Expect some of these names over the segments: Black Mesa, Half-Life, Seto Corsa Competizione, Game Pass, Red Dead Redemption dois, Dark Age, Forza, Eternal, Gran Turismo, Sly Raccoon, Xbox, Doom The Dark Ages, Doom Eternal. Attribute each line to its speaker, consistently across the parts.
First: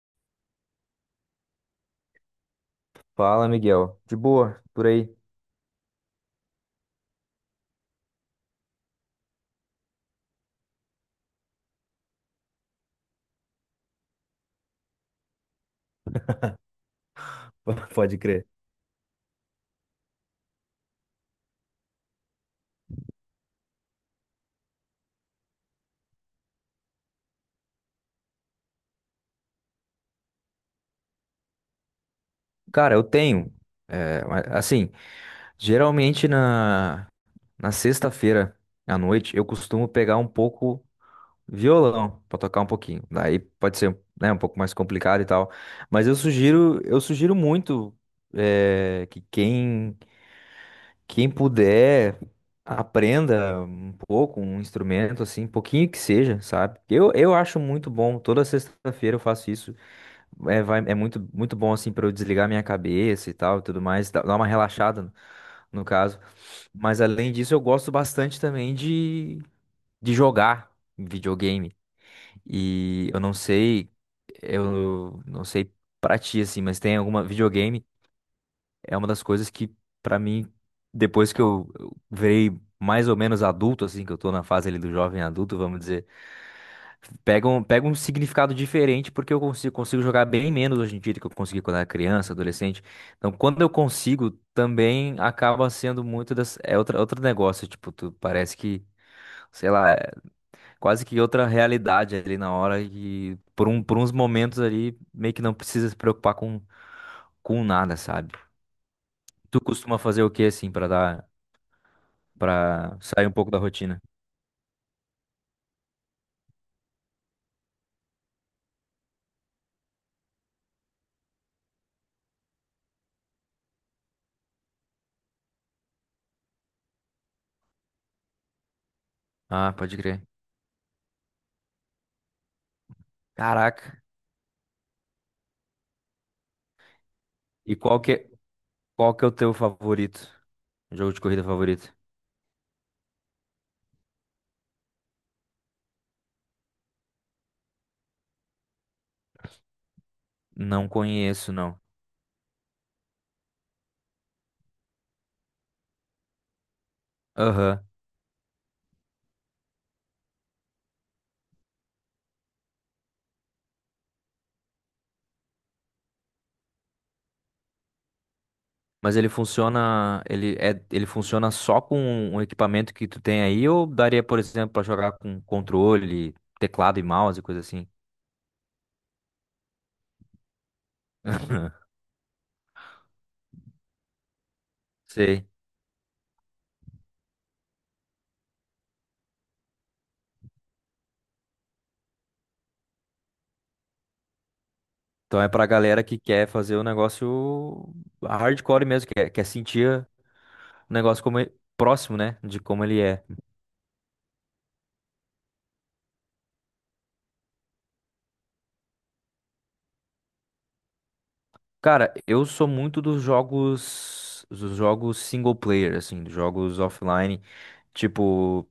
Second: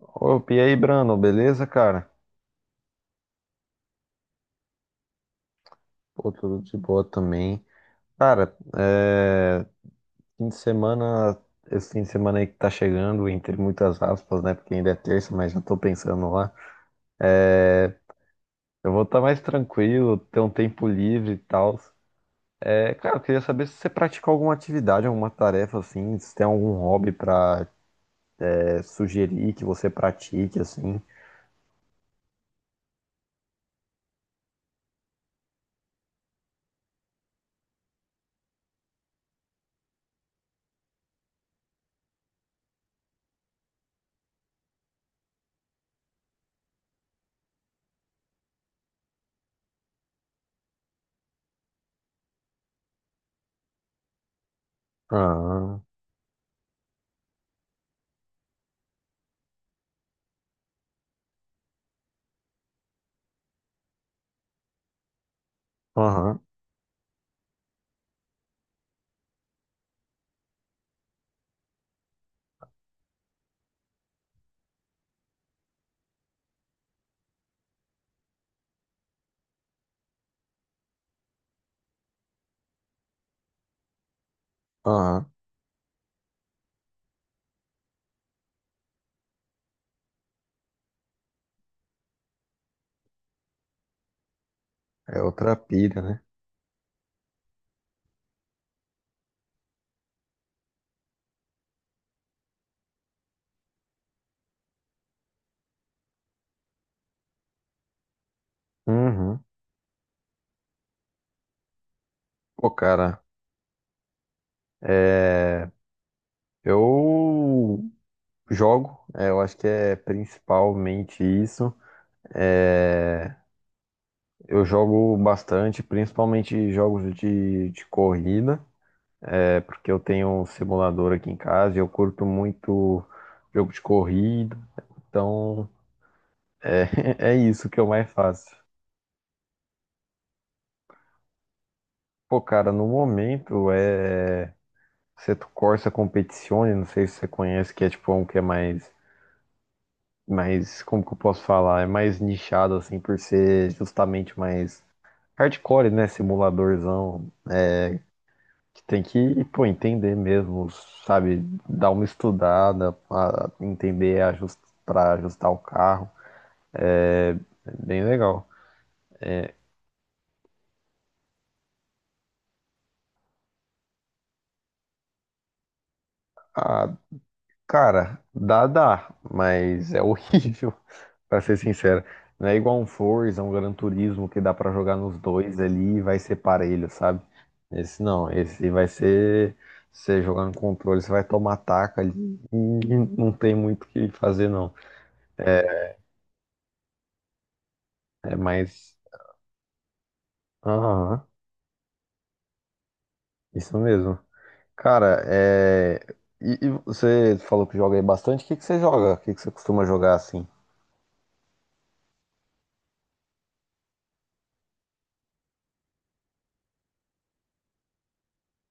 Speaker 1: Opa, e aí, Brandon, beleza, cara?
Speaker 2: Fala, Miguel. De boa, por aí.
Speaker 1: Pô, tudo de boa também. Cara, fim de semana, esse fim de semana aí que tá chegando, entre muitas aspas, né? Porque ainda é terça, mas já tô pensando lá.
Speaker 2: Pode crer.
Speaker 1: Eu vou estar mais tranquilo, ter um tempo livre e tal. É, cara, eu queria saber se você pratica alguma atividade, alguma tarefa, assim, se tem algum hobby pra sugerir que você pratique, assim.
Speaker 2: Cara, eu tenho. Mas, assim, geralmente na sexta-feira à noite eu costumo pegar um pouco violão pra tocar um pouquinho. Daí pode ser, né, um pouco mais complicado e tal. Mas eu sugiro muito que quem puder aprenda um pouco um instrumento, assim,
Speaker 1: Aham,
Speaker 2: pouquinho que seja, sabe? Eu acho muito bom. Toda sexta-feira eu faço isso. É muito, muito bom, assim, pra eu desligar minha cabeça e tal, e tudo mais, dá dar uma relaxada, no caso.
Speaker 1: aham,
Speaker 2: Mas, além disso, eu gosto bastante também de jogar videogame. E eu não sei pra ti, assim, mas tem alguma. Videogame é uma das coisas que, pra mim, depois que eu virei mais ou menos adulto, assim, que eu tô na fase ali do jovem
Speaker 1: aham.
Speaker 2: adulto, vamos dizer, pega um significado diferente, porque consigo jogar bem menos hoje em dia do que eu consegui quando era criança, adolescente. Então, quando eu consigo, também
Speaker 1: É outra
Speaker 2: acaba
Speaker 1: pira,
Speaker 2: sendo
Speaker 1: né?
Speaker 2: muito outro negócio. Tipo, tu parece que, sei lá, é quase que outra realidade ali na hora. E por uns momentos ali, meio que não precisa se preocupar com nada, sabe?
Speaker 1: Uhum.
Speaker 2: Tu costuma fazer o que assim
Speaker 1: Pô,
Speaker 2: para
Speaker 1: cara,
Speaker 2: sair um pouco da rotina?
Speaker 1: eu jogo, eu acho que é principalmente isso. É, eu jogo bastante, principalmente jogos de corrida,
Speaker 2: Ah,
Speaker 1: porque
Speaker 2: pode
Speaker 1: eu
Speaker 2: crer.
Speaker 1: tenho um simulador aqui em casa e eu curto muito jogo de
Speaker 2: Caraca.
Speaker 1: corrida. Então, é, é isso
Speaker 2: E
Speaker 1: que eu mais faço.
Speaker 2: qual que é o teu favorito? Jogo de corrida favorito?
Speaker 1: Pô, cara, no momento é Seto Corsa Competizione, não sei se você conhece, que é tipo um que é mais,
Speaker 2: Não
Speaker 1: como que eu posso
Speaker 2: conheço, não.
Speaker 1: falar? É mais nichado assim por ser justamente mais hardcore, né? Simuladorzão.
Speaker 2: Aham.
Speaker 1: É, que tem que, pô, entender mesmo, sabe? Dar uma estudada, pra entender para ajustar o carro. É é bem legal.
Speaker 2: Mas ele funciona, ele funciona só com o equipamento que tu tem aí ou daria, por exemplo, pra jogar com controle,
Speaker 1: Ah,
Speaker 2: teclado e mouse, coisa assim?
Speaker 1: cara, dá, mas é horrível, pra ser sincero. Não é igual um Forza, um Gran Turismo que dá pra jogar nos
Speaker 2: Sei.
Speaker 1: dois ali e vai ser parelho, sabe? Esse não, esse vai ser você jogar no controle, você vai tomar taca ali e não tem muito o que fazer, não.
Speaker 2: Então é pra
Speaker 1: É
Speaker 2: galera que quer fazer o negócio
Speaker 1: é
Speaker 2: hardcore
Speaker 1: mais.
Speaker 2: mesmo, quer sentir o negócio
Speaker 1: Aham,
Speaker 2: próximo, né, de como ele é.
Speaker 1: isso mesmo. Cara, é. E você falou que joga aí bastante, o que que você joga? O que que você costuma jogar assim?
Speaker 2: Cara, eu sou muito dos dos jogos single player, assim, dos jogos offline, tipo,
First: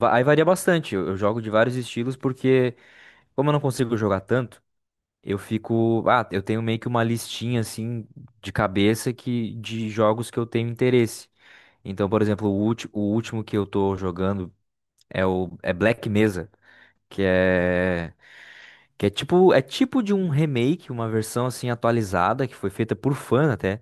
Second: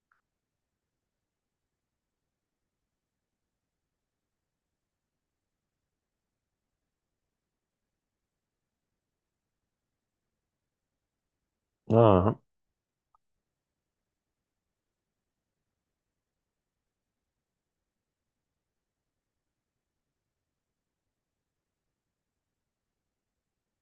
Speaker 2: aí varia bastante. Eu jogo de vários estilos porque como eu não consigo jogar tanto, eu fico. Ah, eu tenho meio que uma listinha assim de cabeça que de jogos que eu tenho interesse. Então, por
Speaker 1: Aham,
Speaker 2: exemplo, o último que eu tô jogando é o é Black Mesa, que é que é tipo de um remake, uma versão assim atualizada que foi feita por fã até,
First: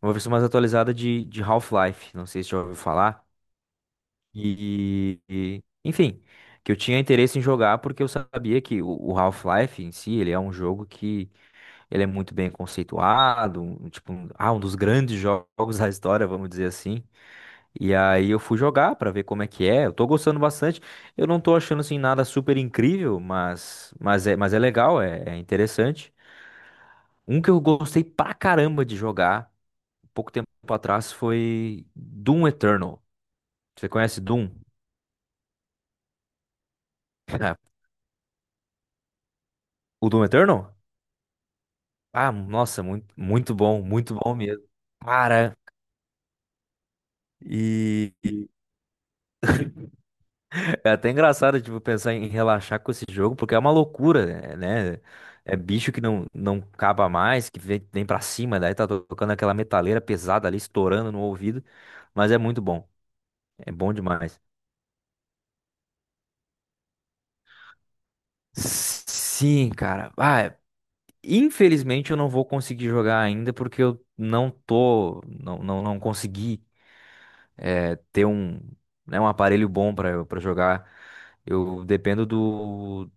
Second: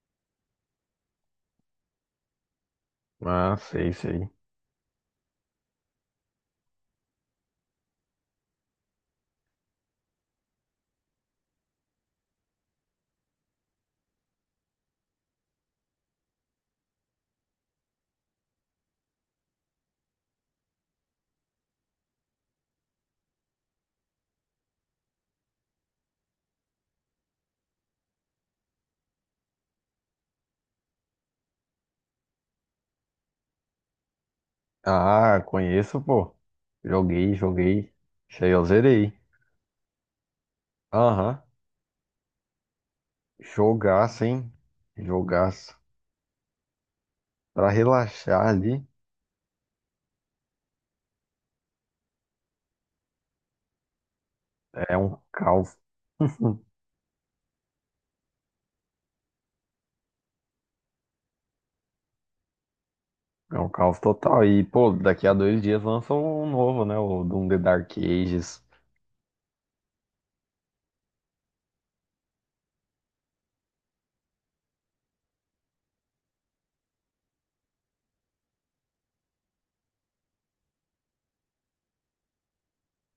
Speaker 2: uma versão mais atualizada de Half-Life. Não sei se já ouviu falar.
Speaker 1: ah, sei, sei.
Speaker 2: Enfim, que eu tinha interesse em jogar porque eu sabia que o Half-Life em si, ele é um jogo que ele é muito bem conceituado, um dos grandes jogos da história, vamos dizer assim. E aí eu fui jogar pra ver como é que é. Eu tô gostando bastante. Eu não tô achando assim nada super incrível, mas é legal, é interessante. Um que eu gostei pra caramba de jogar pouco tempo atrás foi Doom Eternal. Você conhece Doom?
Speaker 1: Ah, conheço, pô. Joguei, joguei. Isso aí eu zerei.
Speaker 2: O Doom Eternal?
Speaker 1: Aham.
Speaker 2: Ah, nossa, muito, muito
Speaker 1: Jogaço,
Speaker 2: bom
Speaker 1: hein?
Speaker 2: mesmo. Cara,
Speaker 1: Jogaço. Pra
Speaker 2: e,
Speaker 1: relaxar ali,
Speaker 2: É até engraçado, tipo, pensar em relaxar com esse jogo, porque é uma loucura, é,
Speaker 1: é
Speaker 2: né?
Speaker 1: um
Speaker 2: É
Speaker 1: caos.
Speaker 2: bicho que não caba mais, que vem pra cima, daí tá tocando aquela metaleira pesada ali, estourando no ouvido. Mas é muito bom,
Speaker 1: É um
Speaker 2: é bom
Speaker 1: caos
Speaker 2: demais.
Speaker 1: total. E, pô, daqui a 2 dias lança um novo, né? O Doom The Dark Ages.
Speaker 2: Sim, cara. Ah, infelizmente eu não vou conseguir jogar ainda, porque eu não não consegui ter um, né, um aparelho bom pra, pra jogar. Eu dependo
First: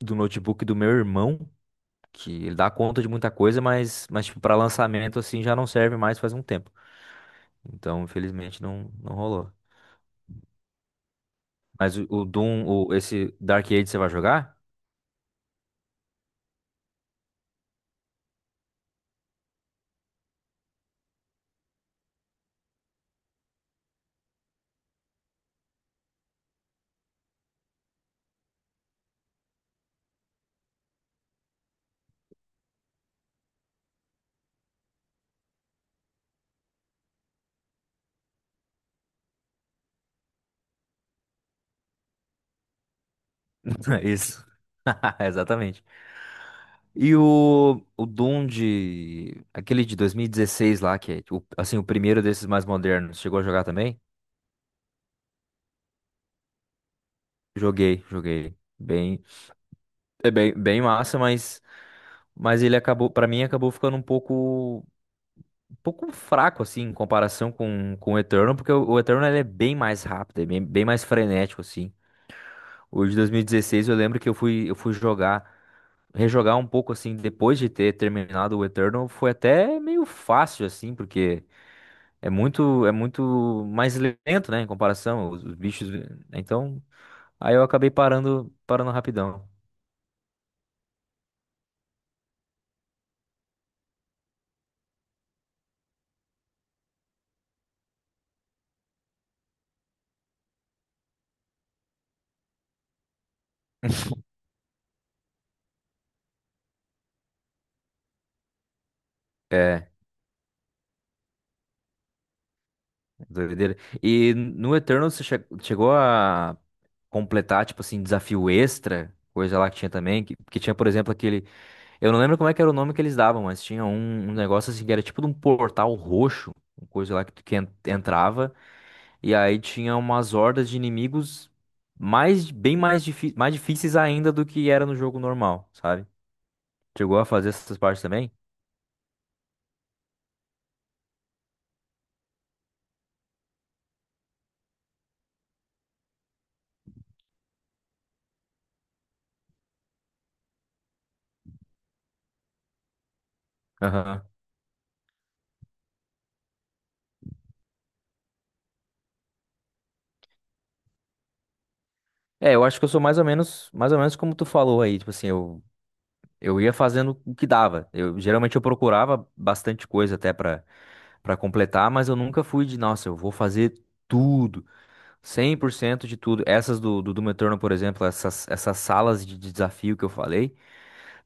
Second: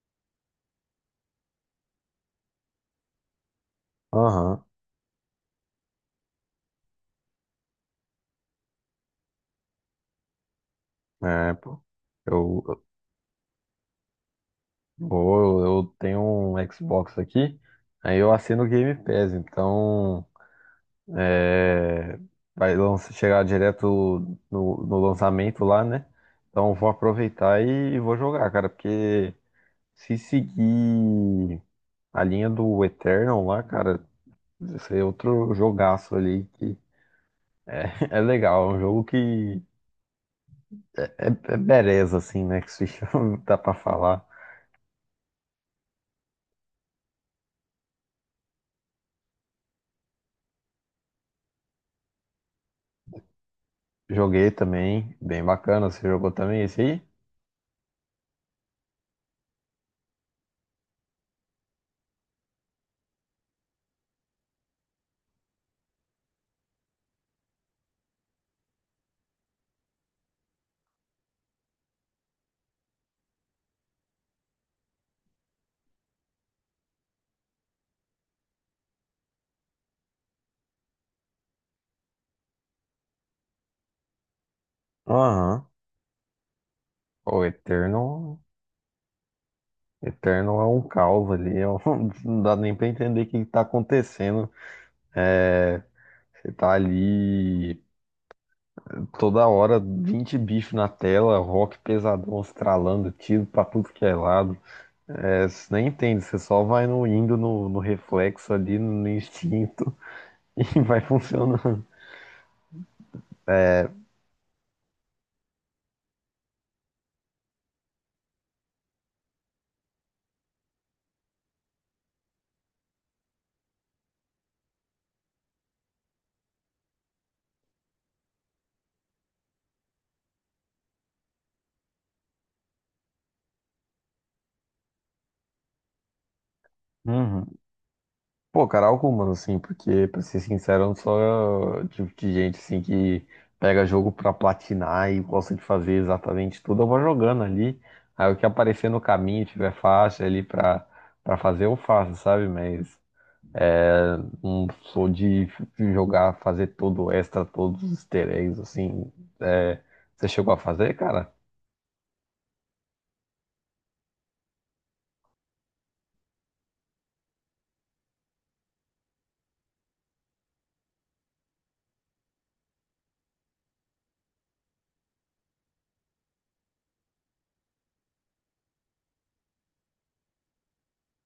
Speaker 2: do notebook do meu irmão. Que ele dá conta de muita coisa, mas tipo, para
Speaker 1: Aham.
Speaker 2: lançamento assim já não serve mais faz um tempo. Então, infelizmente, não, não rolou.
Speaker 1: É, pô.
Speaker 2: Mas
Speaker 1: Eu, eu,
Speaker 2: Esse Dark Age você vai jogar?
Speaker 1: eu tenho um Xbox aqui, aí eu assino o Game Pass, então. É, chegar direto no lançamento lá, né? Então vou aproveitar e, vou jogar, cara, porque se seguir a linha do Eternal lá, cara, esse é outro jogaço ali que é, é legal, é um jogo que é bereza, assim, né? Que se chama, dá pra falar.
Speaker 2: Isso. Exatamente. E o Doom de. Aquele de 2016 lá, que é assim, o primeiro desses mais modernos. Chegou a jogar também?
Speaker 1: Joguei também, bem bacana, você jogou também esse aí?
Speaker 2: Joguei, joguei. Bem, é bem massa, mas ele acabou, pra mim, acabou ficando um pouco. Pouco fraco, assim, em comparação com o Eternal, porque o Eternal ele é bem mais rápido, é bem mais frenético, assim. O de 2016 eu lembro que eu fui jogar, rejogar um pouco, assim, depois de ter terminado o Eternal, foi até meio fácil, assim, porque é muito mais lento, né, em comparação, os
Speaker 1: Aham.
Speaker 2: bichos. Né, então,
Speaker 1: O
Speaker 2: aí eu acabei
Speaker 1: Eternal
Speaker 2: parando rapidão.
Speaker 1: Eterno é um caos ali, não dá nem pra entender o que que tá acontecendo. É, você tá ali toda hora, 20 bichos na tela, rock pesadão estralando, tiro pra tudo que é lado. É, você nem entende, você só vai indo no reflexo ali, no
Speaker 2: É,
Speaker 1: instinto, e vai funcionando.
Speaker 2: doideira. E no Eternal você chegou a completar, tipo assim, desafio extra, coisa lá que tinha também, que tinha, por exemplo, aquele. Eu não lembro como é que era o nome que eles davam, mas tinha um negócio assim que era tipo de um portal roxo, uma coisa lá que tu que en- entrava, e aí tinha umas hordas de inimigos mais difíceis ainda do que era no jogo normal, sabe? Chegou a fazer
Speaker 1: Uhum.
Speaker 2: essas partes também?
Speaker 1: Pô, cara, algumas, assim, porque, pra ser sincero, eu não sou o tipo de gente, assim, que pega jogo pra platinar e gosta de fazer exatamente tudo. Eu vou jogando ali, aí o que aparecer no caminho, tiver faixa ali pra fazer, eu faço, sabe? Mas
Speaker 2: Aham.
Speaker 1: não sou de jogar, fazer todo o extra, todos os easter eggs, assim. É, você chegou a fazer, cara?
Speaker 2: É, eu acho que eu sou mais ou menos como tu falou aí, tipo assim, eu ia fazendo o que dava. Eu geralmente eu procurava bastante coisa até pra para completar, mas eu nunca fui de, nossa, eu vou fazer tudo, 100% de tudo. Essas do Metrono, por exemplo, essas salas de desafio que eu falei,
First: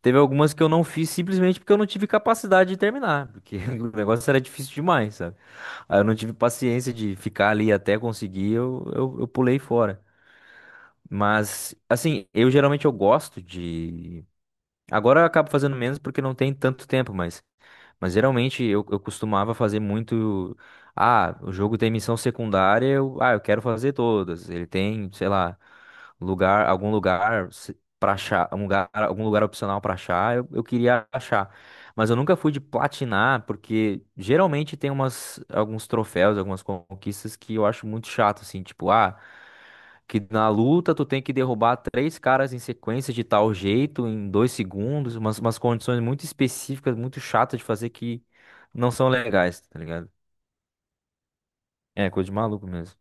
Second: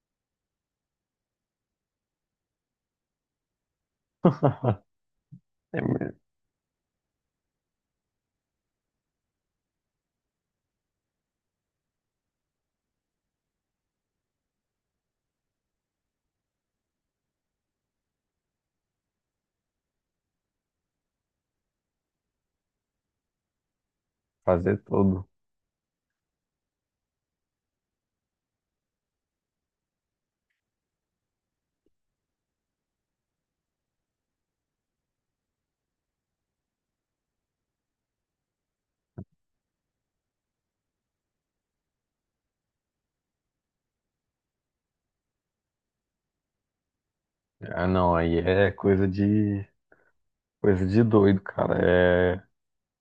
Speaker 2: teve algumas que eu não fiz simplesmente porque eu não tive capacidade de terminar, porque o negócio era difícil demais, sabe?
Speaker 1: É,
Speaker 2: Aí eu não tive paciência de ficar ali até conseguir, eu pulei fora. Mas, assim, eu geralmente eu gosto de. Agora eu acabo fazendo menos porque não tem tanto tempo, mas. Mas geralmente eu costumava fazer muito. Ah, o jogo tem missão secundária, eu quero fazer todas. Ele
Speaker 1: fazer
Speaker 2: tem,
Speaker 1: tudo.
Speaker 2: sei lá, lugar, algum lugar se- pra achar, um lugar, algum lugar opcional pra achar, eu queria achar. Mas eu nunca fui de platinar, porque geralmente tem alguns troféus, algumas conquistas que eu acho muito chato, assim, tipo, ah. Que na luta tu tem que derrubar três caras em sequência de tal jeito, em 2 segundos, umas condições muito específicas, muito chatas de
Speaker 1: Ah,
Speaker 2: fazer
Speaker 1: não,
Speaker 2: que
Speaker 1: aí é
Speaker 2: não são legais, tá ligado?
Speaker 1: coisa de doido, cara.
Speaker 2: É, coisa de
Speaker 1: É
Speaker 2: maluco mesmo.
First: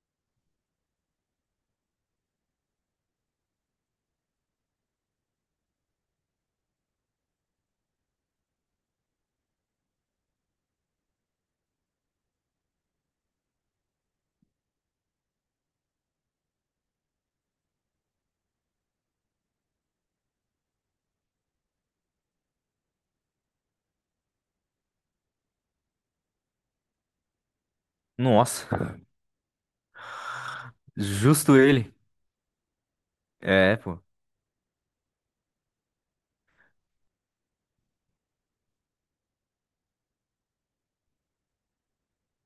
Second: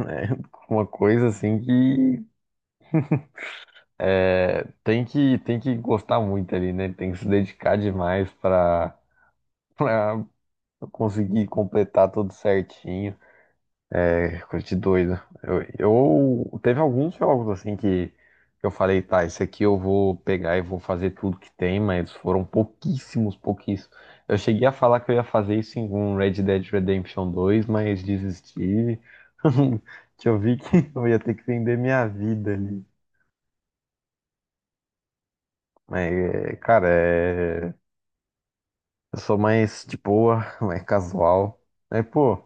Speaker 1: é uma coisa, assim, que. É, tem que gostar muito ali, né? Tem que se dedicar demais pra, pra conseguir completar tudo certinho. É coisa de doido. Eu, teve alguns jogos assim que eu falei, tá, esse aqui eu vou pegar e vou fazer tudo que tem, mas foram pouquíssimos, pouquíssimos. Eu cheguei a falar que eu ia fazer isso em um Red Dead Redemption 2, mas
Speaker 2: Nossa,
Speaker 1: desisti. Que eu vi que eu ia ter que
Speaker 2: justo
Speaker 1: vender
Speaker 2: ele.
Speaker 1: minha vida ali.
Speaker 2: É, pô.
Speaker 1: Mas, cara, é. Eu sou mais de boa, mais casual. Aí, pô,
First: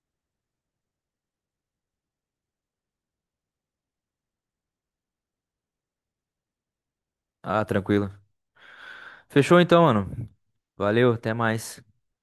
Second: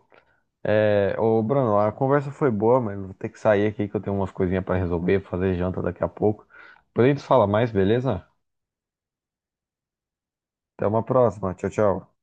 Speaker 1: ô Bruno, a conversa foi boa, mas vou ter que sair aqui que eu tenho umas coisinhas pra resolver, fazer janta daqui a pouco. Depois a gente fala
Speaker 2: Ah,
Speaker 1: mais,
Speaker 2: tranquilo.
Speaker 1: beleza?
Speaker 2: Fechou então, mano.
Speaker 1: Até uma
Speaker 2: Valeu, até
Speaker 1: próxima. Tchau,
Speaker 2: mais.
Speaker 1: tchau.